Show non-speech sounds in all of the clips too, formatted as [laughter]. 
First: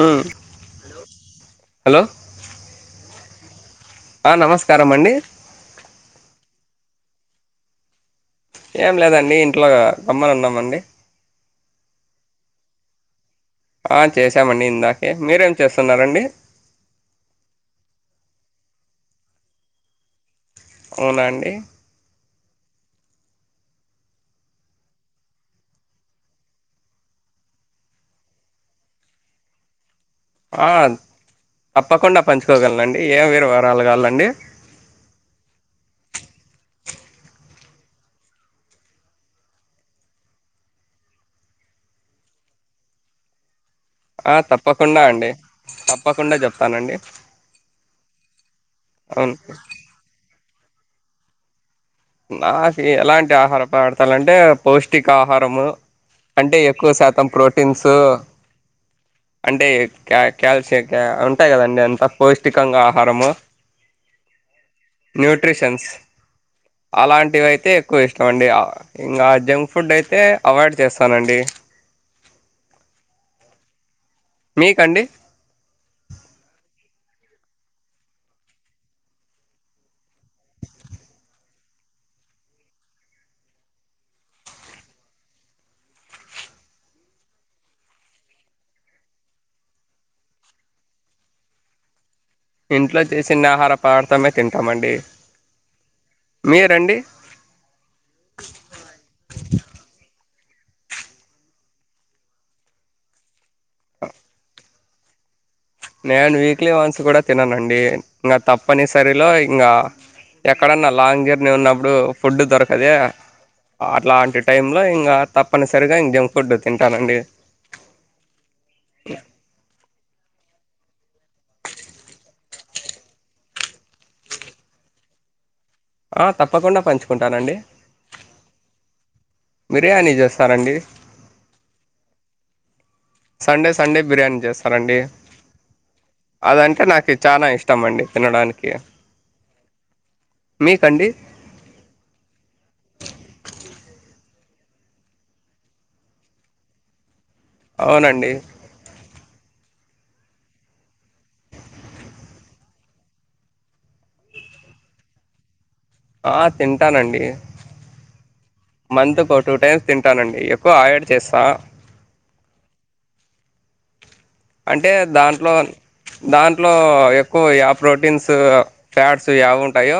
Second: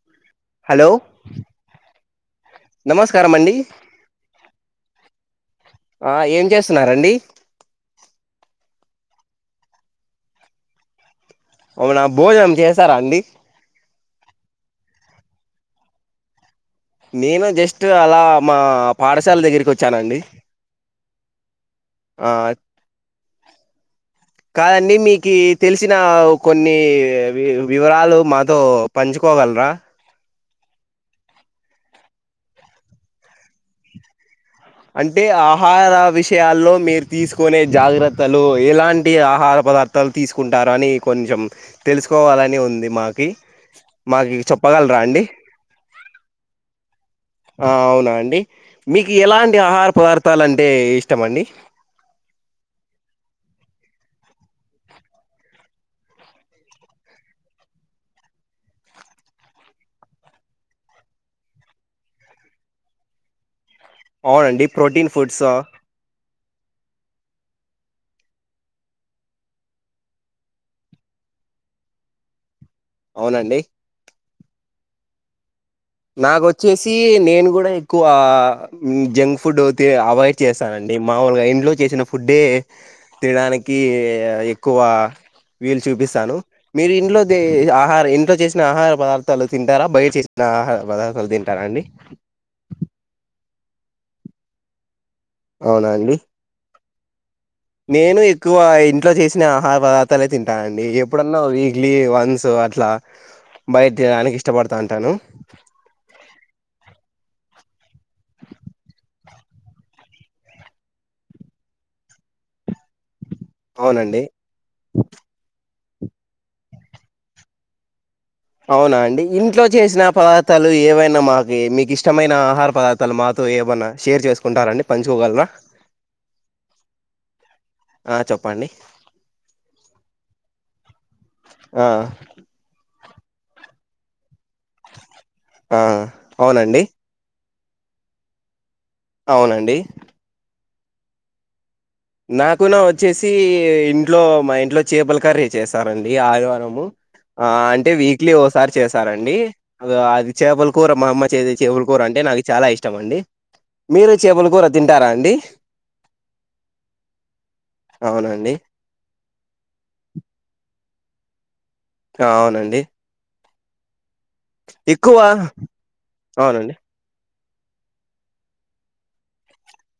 మ్మ్ hello hello నమస్తే మస్కారంమండి నమస్కారం అండి ఆ ఏం చేస్తున్నారంండి ఏం లేదండి ఇంట్లో గమ్మని ఉన్నామ అండి అవునా భోజనం చేసారా అండి చేసామండి ఇందాకే మీరేం చేస్తున్నారండి నేను జస్ట్ అలా మా పాఠశాల దగ్గరికి వచ్చానండి అవునా అండి ఆ కాదండి మీకు తెలిసిన కొన్ని వివరాలు మాతో పంచుకోగలరా ఆ తప్పకుండా పంచుకోగలండి ఏం వీరవరా కాలండి అంటే ఆహార విషయాల్లో మీరు తీసుకునే జాగ్రత్తలు ఎలాంటి ఆహార పదార్థాలు తీసుకుంటారు అని కొంచెం తెలుసుకోవాలని ఉంది మాకి మాకి ఆ చెప్పగలరా తప్పకుండా అండి తప్పకుండా చెప్తానండి ఆ అవునా అండి మీకు అవును ఎలాంటి ఆహార పదార్థ పత్తాలంటే ఇష్టమ అండి నాకు ఎలాంటి ఆహార పడతాలంటే పౌష్టికా ఆహారము అంటే ఎక్కువ శాతం ప్రోటీన్సు అంటే క్యాల్షియం ఉంటాయి కదండి అంత పౌష్టికంగా ఆహారము అవునండి ప్రోటీన్ ఫుడ్సా అలాంటివి అయితే ఎక్కువ ఇష్టం అండి ఇంకా జంక్ ఫుడ్ అయితే అవాయిడ్ చేస్తానండి అవునండి మీకండి నాకుొచ్చేసి నేను కూడా ఎక్కువ జంక్ ఫుడ్ తి అవాయిడ్ చేస్తానండి మామూలుగా ఇంట్లో చేసిన ఫుడ్డే తినడానికి ఎక్కువ వీలు చూపిస్తాను మీరు ఇంట్లో ఆహార ఇంట్లో చేసిన ఆహార పదార్థాలు తింటారా బయట చేసిన ఆహార పదార్థలు తింటారా అండి చిన్న ఆహార పదార్ధమే తింటామండి అవునా అండి మీరండి నేను ఎక్కువ ఇంట్లో చేసిన ఆహార పదార్థాలు తింటానండి ఎప్పుడన్నా వీక్లీ వన్స్ అట్లా బయట తీడానికి ఇష్టపడ్ తంటాను నేను వీక్లీ వన్స్ కూడా తిననండి ఇంగా తప్పనిసరిలో ఇంగా ఎక్కడన్నా లాంగ్ జర్నీ ఉన్నప్పుడు ఫుడ్ దొరకదే అవునండి అట్లాంటి టైమ్ లో ఇంగా తప్పనిస [unintelligible] ఇంగ జంక్ ఫుడ్ తింటానుండి అవునా అండి ఇంట్లో చేసిన పదార్థాలు ఏవైనా మాకి మీకు ఇష్టమైన ఆహార పదార్థాలు మాతో ఏమైనా షేర్ చేసుకుంటారండి పంచుకోగలర ఆ తప్పకుండా పంచుకుంటానండి ఆ చెప్పండి బిర్యానీ చేస్తానండి ఆ సండే సండే బిర్యానీ చేస్ స్తానండీ ఆ అవునండి అదంటే నాకు చానా ఇష్ ష్టంమండి తినడానికి అవునండి మీకండి నాగుణా వచ్చేసి ఇంట్లో మా ఇంట్లో చేపల కర్రీ చేస్తారండి ఆదివారము ఆ అంటే అవునండి వీక్లీ ఓసారి చేసారండి అది చేపల కూర మా అమ్మ చేసే చేపల కూర అంటే నాకు చాలా ఇష్టం అండి మీరు చేపల కూర తింటారా అండి ఆ తింటానండి అవునండి మంత్ ఒక టూ టైమ్స్ తింటానండి ఎక్కువ ఆయడ్ చేసా అవునండి అంటే ఎక్కువ దాంట్లో దాంట్లో అవునండి ఎక్కువ యా ప్రోటీన్స్ ఫ్యాట్స్ యావి ఉంటాయో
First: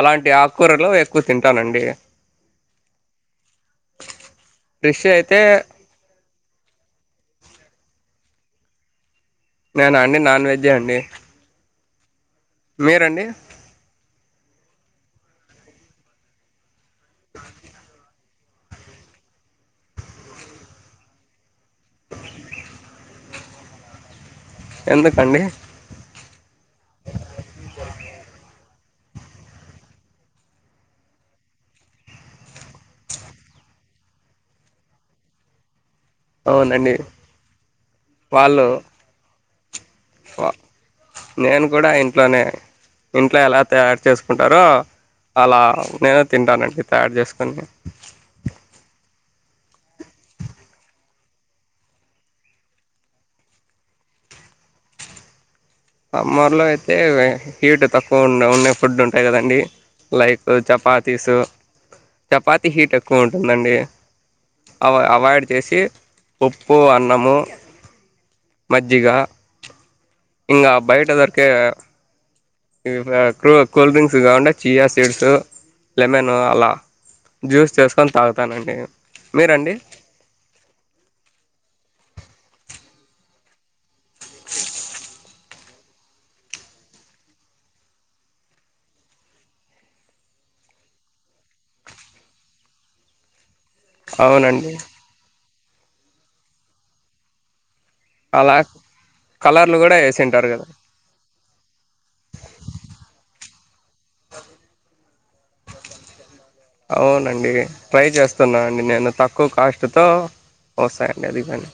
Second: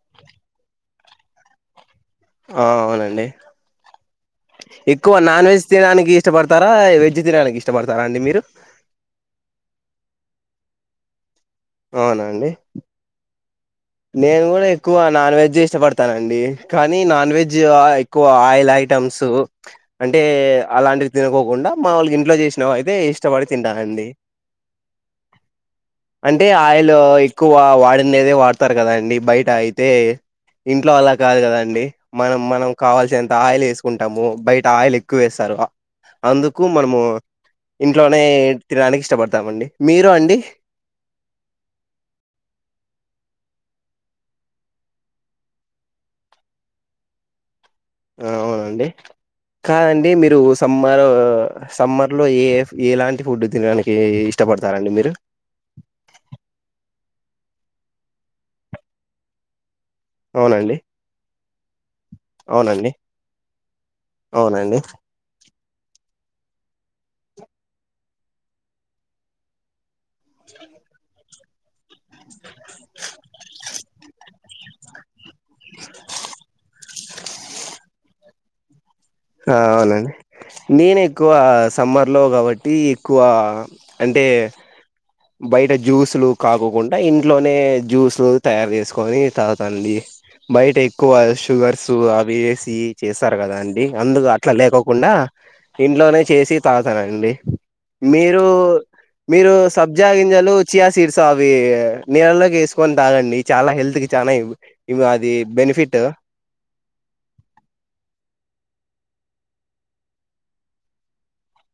అలాంటి ఆకుకూరలు ఎక్కువ తింటానండి ఆ అవునండి ఫిష్ ఎక్కువ అయితే నాన్ వెజ్ తినడానికి ఇష్టపడతారా వెజ్ వేజ్ తినడానికి ఇష్టపడతారా అండి మీరు నేనా అండి నాన్వెజే అండి అవునా మీరండి నేను కూడా ఎక్కువ నాన్వెజ్ ఇష్టపడతానండి కానీ నాన్ వెజ్ ఆ ఏ ఎక్కువ ఆయిల్ ఐటమ్స్ అంటే అలాంటివి తనుకోకుండా మాములుగా ఇంట్లో చేసినా అయితే ఇష్ ష్టపడి తింటానండీ ఎందుకండి అన్ అంటే ఆయిల్ ఎక్కువ వాడిండేదే వాడ్ వత్తర్ కదండి బయట అయితే ఇంట్లో అలా కాదు కదండి మనం మనం కావాల్సినంత ఆయిల్ వేసుకుంటాము బయట ఆయిల్ ఎక్కువ ఏస్తరు. అందుకు అవునండి మనము ఇంట్లోనే వాళ్ళు తినడానికి ఇష్టపడతామండి మీరు అండి నేను కూడా ఇంట్లోనే ఇంట్లో ఎలా తయారు చేసుకుంటారో అలా నేను తింటానండి తయారు చేసుకొని తిన్ కాదండి మీరు సమ్మర్ సమ్మర్లో ఏ ఏలాంటి ఫుడ్ తినడానికి ఇష్టపడతారండి మీరు. అమ్మర్లో అయితే హీట్ తక్కువ ఉన్న ఉన్నే ఫుడ్ ఉంటాయి కదండి లైక్ అవునండి చపాతీసు చపాతీ అవునండి హీట్ ఎక్కువ ఉంటుందండి అవునండి అవా అవాయిడ్ చేసి, పొప్పు అన్నము మజ్జిగ ఇంగా బయట దర్ కా కూల్ కూల్ డ్రింక్స్ ఇగా ఉండాయ్ చియా సీడ్స్ లెమన్ అలా జ్యూస్ చేసుకొని తాగ్ తానండి ఆ అవునండి నేను ఎక్కువ సమ్మర్ లో కాబట్టి ఎక్కువ అంటే బయట జ్యూస్లు కాకోకుండా ఇంట్లోనే జ్యూస్లు తయారు చేసుకొని తాగుతండి. బయట ఎక్కువ షుగర్స్ అవి ఏసి చేస్తారు కదాంన్ అండి అందుకు అట్లా అవునండి లేకోకుండా ఇంట్లోనే చేసి తాతానండి మీరు అలా మీరూ కలర్లు కూడా సబ్జా వేసింటారు గింజాలు కదా చయాసీడ్స్ అవి నీలల్లోకి వేసుకొని తాగండి చాలా హెల్త్ కి చానా ఇవి అది బెనిఫిట్. అవునండి ట్రై చేస్తున్నా అండి నేను తక్కువ కాస్ట్తో వస్తాయండి అది కానీ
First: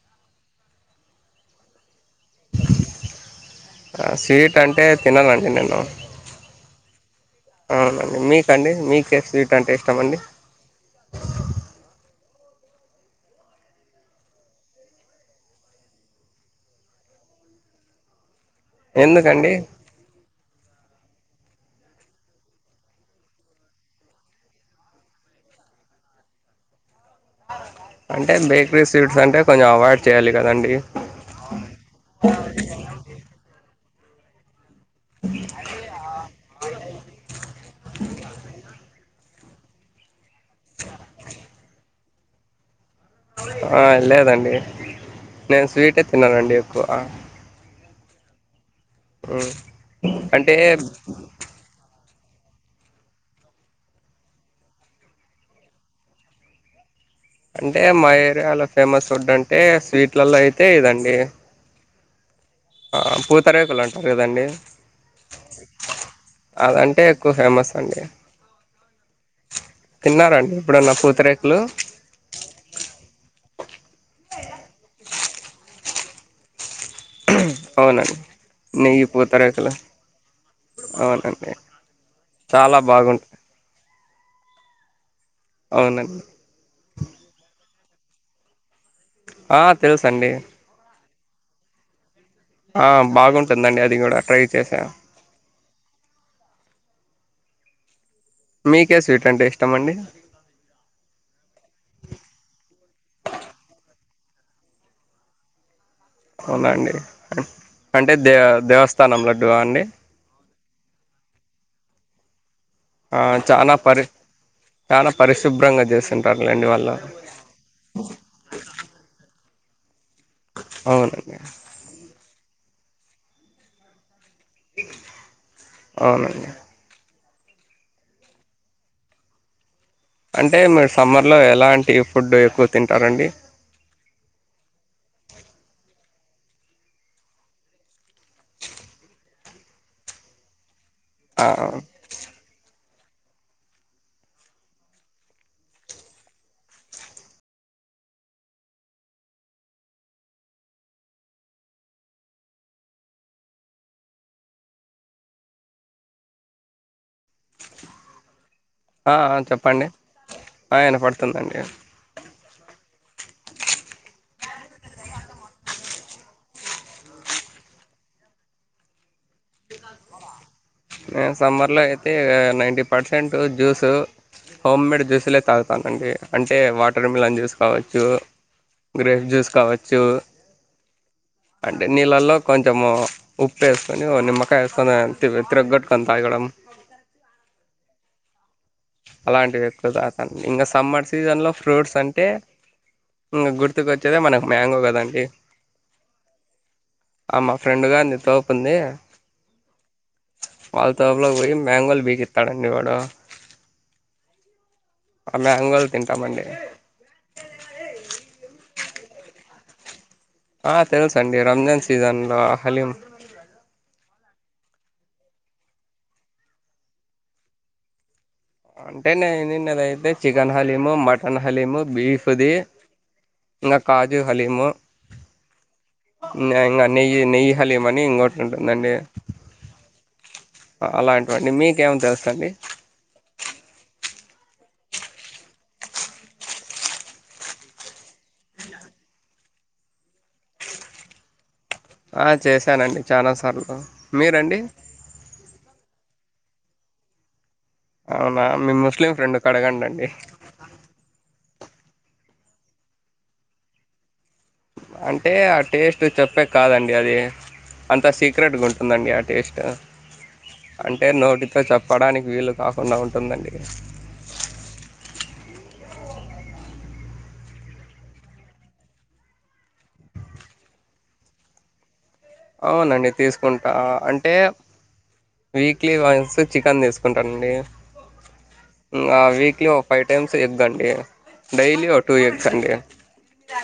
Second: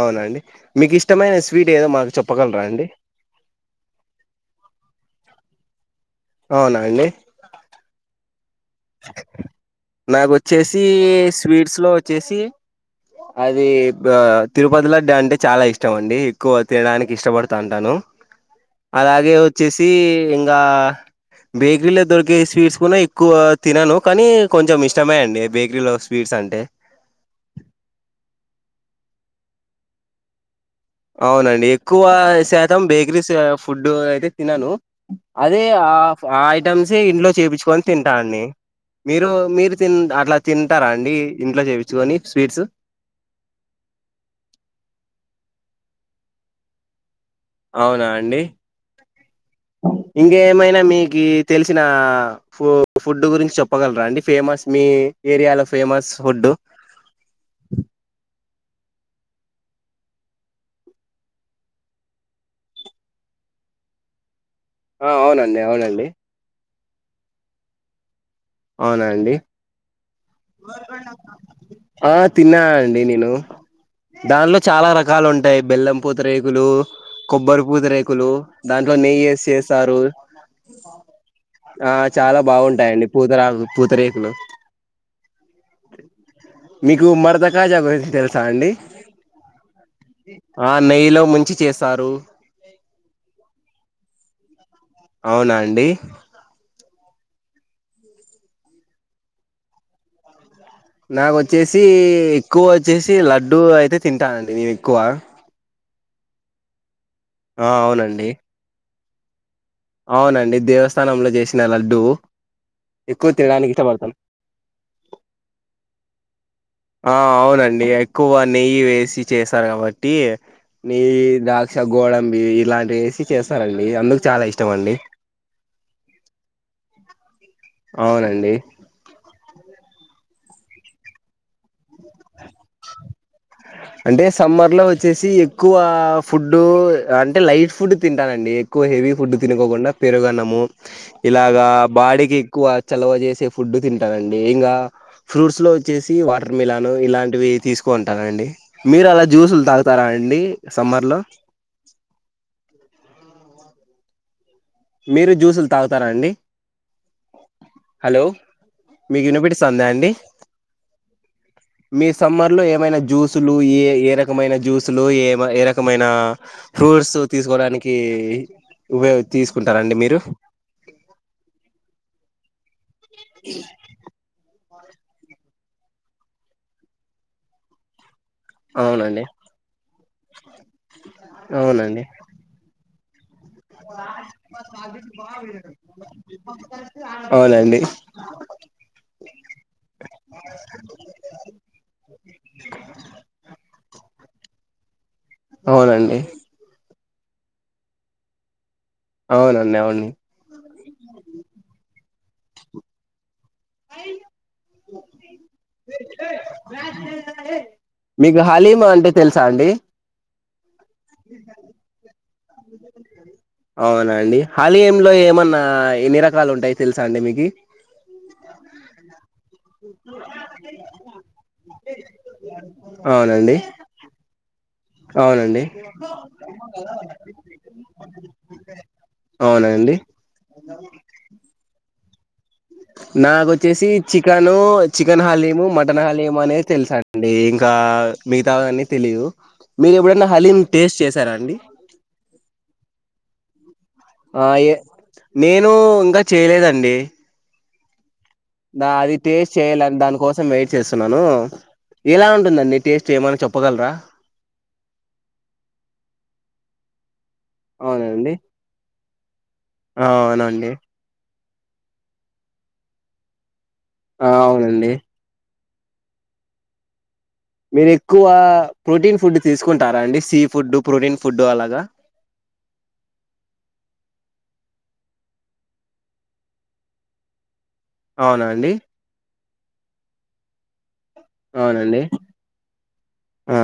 అవునండి మీకు ఇష్టమైన స్వీట్ ఏదో మాకు చెప్పగలరా అండి స్వీట్ అంటే తిననండి నేను అవునండి మీక్ నాకొచ్చేసి స్వీట్స్ లో వచ్చేసి అదీ గ్ తిరుపతి లడ్డూ అంటే చాలా ఇష్టం అండి ఎక్కువ తినడానికి ఇష్టపడతా అంటాను. అలాగే ఎందుకండి వచ్చేసి ఇంగా బేకరీలో దొరికే స్వీట్స్ కూడా ఎక్కువ తినను కానీ కొంచెం ఇష్టమే అండి బేకరీలో స్వీట్స్ అంటే అంటే బేకరీ స్వీట్స్ అంటే కొంచెం అవాయిడ్ చేయాలి కదండి అవునండి. ఎక్కువ శాతం బేకరీస్ ఫుడ్ ఫుడ్ అయితే తినను అదే ఆ ఆ ఐటమ్స్ ఇంట్లో చేపించుకొని తింటాండి. మీరు మీరు తిన్ అట్లా తింటారా అండి ఇంట్లో చెపి [unintelligible] ని స్వీట్స్ ఆ లేదండి. నేను స్వీటే తిన్నానండి. ఎక్కువ అవునా అండి. ఉమ్. అంటే ఇంకేమైనా మీకి తెలిసిన ఫు ఫుడ్ గురించి చెప్పగలరా అండి. ఫేమస్ మీ ఏరియాలో ఫేమస్ ఫుడ్ అంటే మా ఏరియాలో ఫేమస్ ఫుడ్ అంటే స్వీట్లల్లలా అయితే ఇదండి. ఆ పూతరేకులు అంటారు. కదండి. ఆ అవునండి. అవునండి. అదంటే ఎక్కువ ఫేమస్ అండి. అవునా అండి. తిన్నారండి ఇప్పుడన్న పూతరేకులు ఆ తిన్నా అండి. నేను దానిలో చాలా రకాలు ఉంటాయి. బెల్లం పూతిరేకులు కొబ్బరి అవునండి పూతిరేకులు దాంట్లో నెయ్యి యేసి చేస్తారు. అవునండి ఆ చాలా బాగుంటాయండి. పూతరాగులు, పూతరేకులు అవునండి మీకు మడతా కాజా గురించి తెలుసా అండి. ఆ తెలుస్ అండి ఆ నెయ్యిలో ముంచి చేస్తారు. ఆ బాగుంటుందండి. అది కూడా ట్రై చేసాం అవునా అండి. మీకే ఎ స్వీట్లు అంటే ఇష్టం అండి. నాకోచ్చేసి ఎక్కువ వచ్చేసి లడ్డు అయితే తింటానండి. నే ఎక్కువ అవునా అండి ఆ అంటే అవునండి దేవ్ దేవస్త్ [unintelligible] అవునండి. దేవస్థానంలో చేసిన లడ్డు ఆ ఎక్కువ తినడానికి చానా ఇష్టపడతాను పరిశ్రుబ్ చానా పరిశుభ్రంగా చేసే [unintelligible] ఆ అవునండి. ఎక్కువ నెయ్యి వేసి చేస్ ఉంటారు కాబట్టి టి, నీది అవునండి ద్రాక్ష, గోడంబి ఇలాంటి రేసి చేస్తారండి అందుకు చాలా ఇష్టం అండి అవునండి అవునండి అంటే మీరు సమ్మర్ లో ఎలాంటి ఫుడ్ ఎక్కువ తింటారండి అంటే సమ్మర్ లో వచ్చేసి ఎక్కువ ఫుడ్ అంటే లైట్ ఫుడ్ తింటానండి ఎక్కువ హెవీ ఫుడ్ తినుకోకుండా పెరుగనము ఆ ఇలాగా బాడికి ఎక్కువ చలవ చేసే ఫుడ్ తింటానండి ఇంకా ఫ్రూట్స్ లో వచ్చేసి వాటర్ మిలాన్ ఇలాంటివి తీసుకుంటానండీ మీరు అలా జ్యూసులు తాగుతారా అండి సమ్మర్ లో మీరు జ్యూసులు తాగుతారా అండి హలో ఆ మీకు వినిపిస్తుందా చెప్పండి అండి ఆ వినపడుతుంది అండి మీ సమ్మర్ లో ఏమైనా జ్యూసులు ఏ ఏ రకమైన జ్యూసులు ఏ ఏ రకమైన ఫ్రూట్స్ తీసుకోవడానికి ఉయో తీసు ఉంటారండి మీరు సమ్మర్ లో అయితే నైన్టీ పర్సెంట్ జ్యూసు హోమ్మేడ్ జ్యూస్లే తాగుతానండి అంటే వాటర్ మిలాన్ జ్యూస్ కావచ్చు అవునండి గ్రేఫ్ జ్యూస్ కావచ్చు చూ అంటే అవునండి నీళ్ళల్లో కొంచెము ఉప్పు వేస్కొని ఒక నిమ్మకాయ వేస్కొని అంతే అవునండి అలాంటి వ్యక్తులు అత ఇంకా సమ్మర్ సీజన్ లో ఫ్రూట్స్ అంటే ఇంకా గుర్తుక వచ్చ అదే మనకి మ్యాంగో కదండి అవునండి ఆ మా ఫ్రెండ్ గారిని తపుంది అవునండి అవును వాళ్తల వ మ్యాంగల్ బక తాడివాడ మ్యాంగోలు తింటామండి మీఘాల మ అంటే తెలుసా అండి ఆ తెలుస అండి రంజాన్ సీజన్ లో హలీం హాల ఏమ్ లో ఏమన్నా ఎన్ని రకాలు ఉంటాయి తెలుసా అండి మీకి అంటే నేను నిన్నదైతే చికెన్ హలీము మటన్ హలీము బీఫ్దిి అవునండి ఇంకా కాజు హలీము అవునండి ఇం నెయ్యి నెయ్యి హలీం అని ఇంకోటి ఉంటుందండి అవునండి అలాంటివండి మీకు ఏమంది తెలుస్తుండి నాకుొచ్చేసి chicken chicken haleem mutton haleem అనేది తెలుసాండి ఇంకా మిగతాని తెలేవు మీరు ఎప్పుడైనా హలీం టేస్ట్ చేసారా అండి ఆ చేశానండి చానా సార్లు అయే నేను ఇంగ చేలేదండి అవునా మీ దా ముస్లిం అది ఫ్రెండ్కి టేస్ట్ చెయ్లాన్ అడగండండి దాన్కోసం వెయిట్ చేస్సున్నాను ఎలా ఉంటుందండి టేస్టేమన్నా చొప్పగల్రా అంటే ఆ టేస్ట్ చెప్పే కాదండి అది. అంత అవునండి సీక్రెట్గుంటుందండి. ఆ టేస్ట్ ఆ అవునండి అంటే నోటి తో చెప్పడానికి వీలు కాకుండా ఉంటుందండి ఆ అవునండి మీరేక్కువ ప్రోటీన్ ఫుడ్ తీసుకుంటారాండి. సీ ఫుడ్డు, ప్రోటీన్ ఫుడ్డు, అలాగా అవునండి తీసుకుంటా. అంటే వీక్లీ వన్స్ చికన్ దిసుకుంటానండి అవునా అండి ఇంగా వీక్లీ ఓ ఫై టైమ్స్ ఎగ్గండి డైలీ ఓ అవునండి టు ఎగ్ససండి ఆ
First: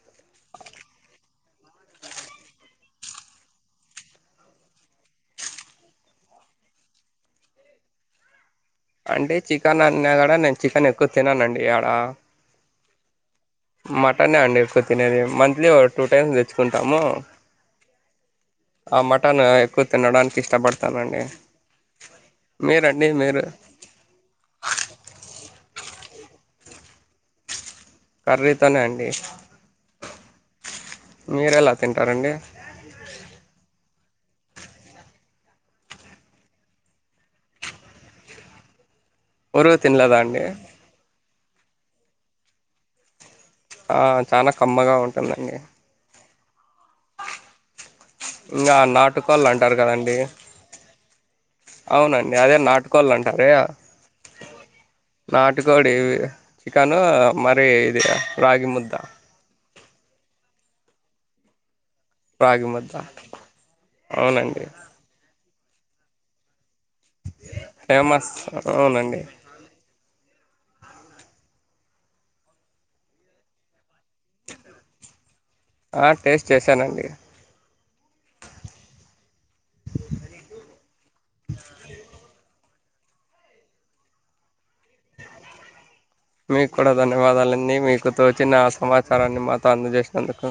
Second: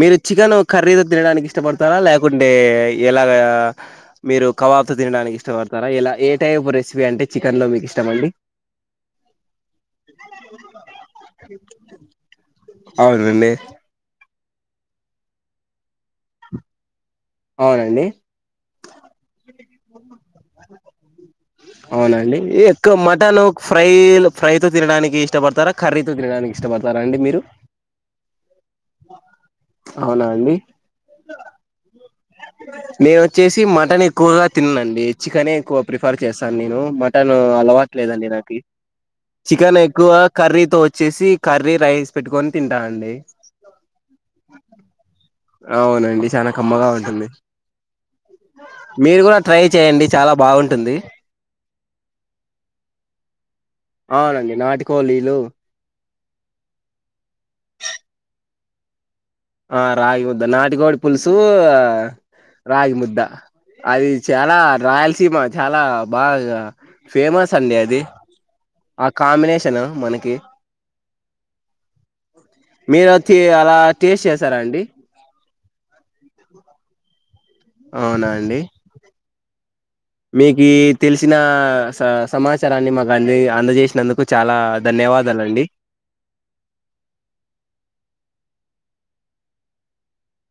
మీరు చికెను కర్రీదో తినడానికి ఇష్టపడతారా. ల్యాకుండే, ఎలాగా. మీరు కబాబ్తో తినడానికి ఇష్టపడతారా ఎలా ఏ, టైప్ రెసిపీ అంటే, చికెన్లో మీకీష్టమండి అంటే, చికెన్ అన్నా గడా. నేన్ చికెన్ ఎక్కువ తిననండి, ఆడ అవున్ నండి టనే అండి ఎక్కువ తినేది. మంత్లీ ఓ, టూ టైమ్స్ దేచ్చుకుంటాము అవునండి. ఎక్కువ తినడానికి ఇష్టపడతానండి అవునండి, ఎక్కువ మీరండి మటన్ మీరు ఫ్రైల్, ఫ్రైతో తినడానికి ఇష్టపడతారా కర్రీతో తినడానికి ఇష్టపడతారా అండి మీరు కర్రీతోనే అండి. అవునా మీరేలా తింటారండి నేనోచ్చేసి మటనేక్ క్కువగా తిన్నండి. చికెనే ఎక్కువ ప్రిఫర్ చేస్తాను నేను. మటన్ అలవాట్లేదండి. నాకి మురుగు చికెన్ ఎక్కువ తినలేదా అండి కర్రీతో వచ్చేసి కర్రీ రైస్ పెట్టుకొని తింటనండి ఆ చానా కమ్మగా ఉంటుందండి చానా కమ్మగా ఉం అందే ఇంగా నాటుకోళ్ళంటారు గదండి. చాలా బాగుంటుంది అవునండి అదే నాటుకోళ్ళంటారే అవునండి నాటికోలీలు నాటికోడి వి చికను మరి ఇది రగి ముద్ద ఆ రాగి ముద్ద నాటిగోడి పులుసు రాగి ముద్ద అది చాలా అవునండి రాయలసీమ చాలా బాగా ఫేమస్ అండి అది ఫేమస్ ఆ అవునండి కాంబినేషను మనకి మీరచ్చి అలా టేస్ట్ చేసారా అండి ఆ టేస్ట్ చేశానండి అవునా అండి మీకు తెలిసిన స సమాచ చారాన్ని మాకు అంది అందజేసినందుకు చాలా ధన్యవాదాలండి మీకు కూడా ధన్యవాదాలండి మీకుతో చిన్న సమాచారాన్ని మాతో అందజేసినందుకు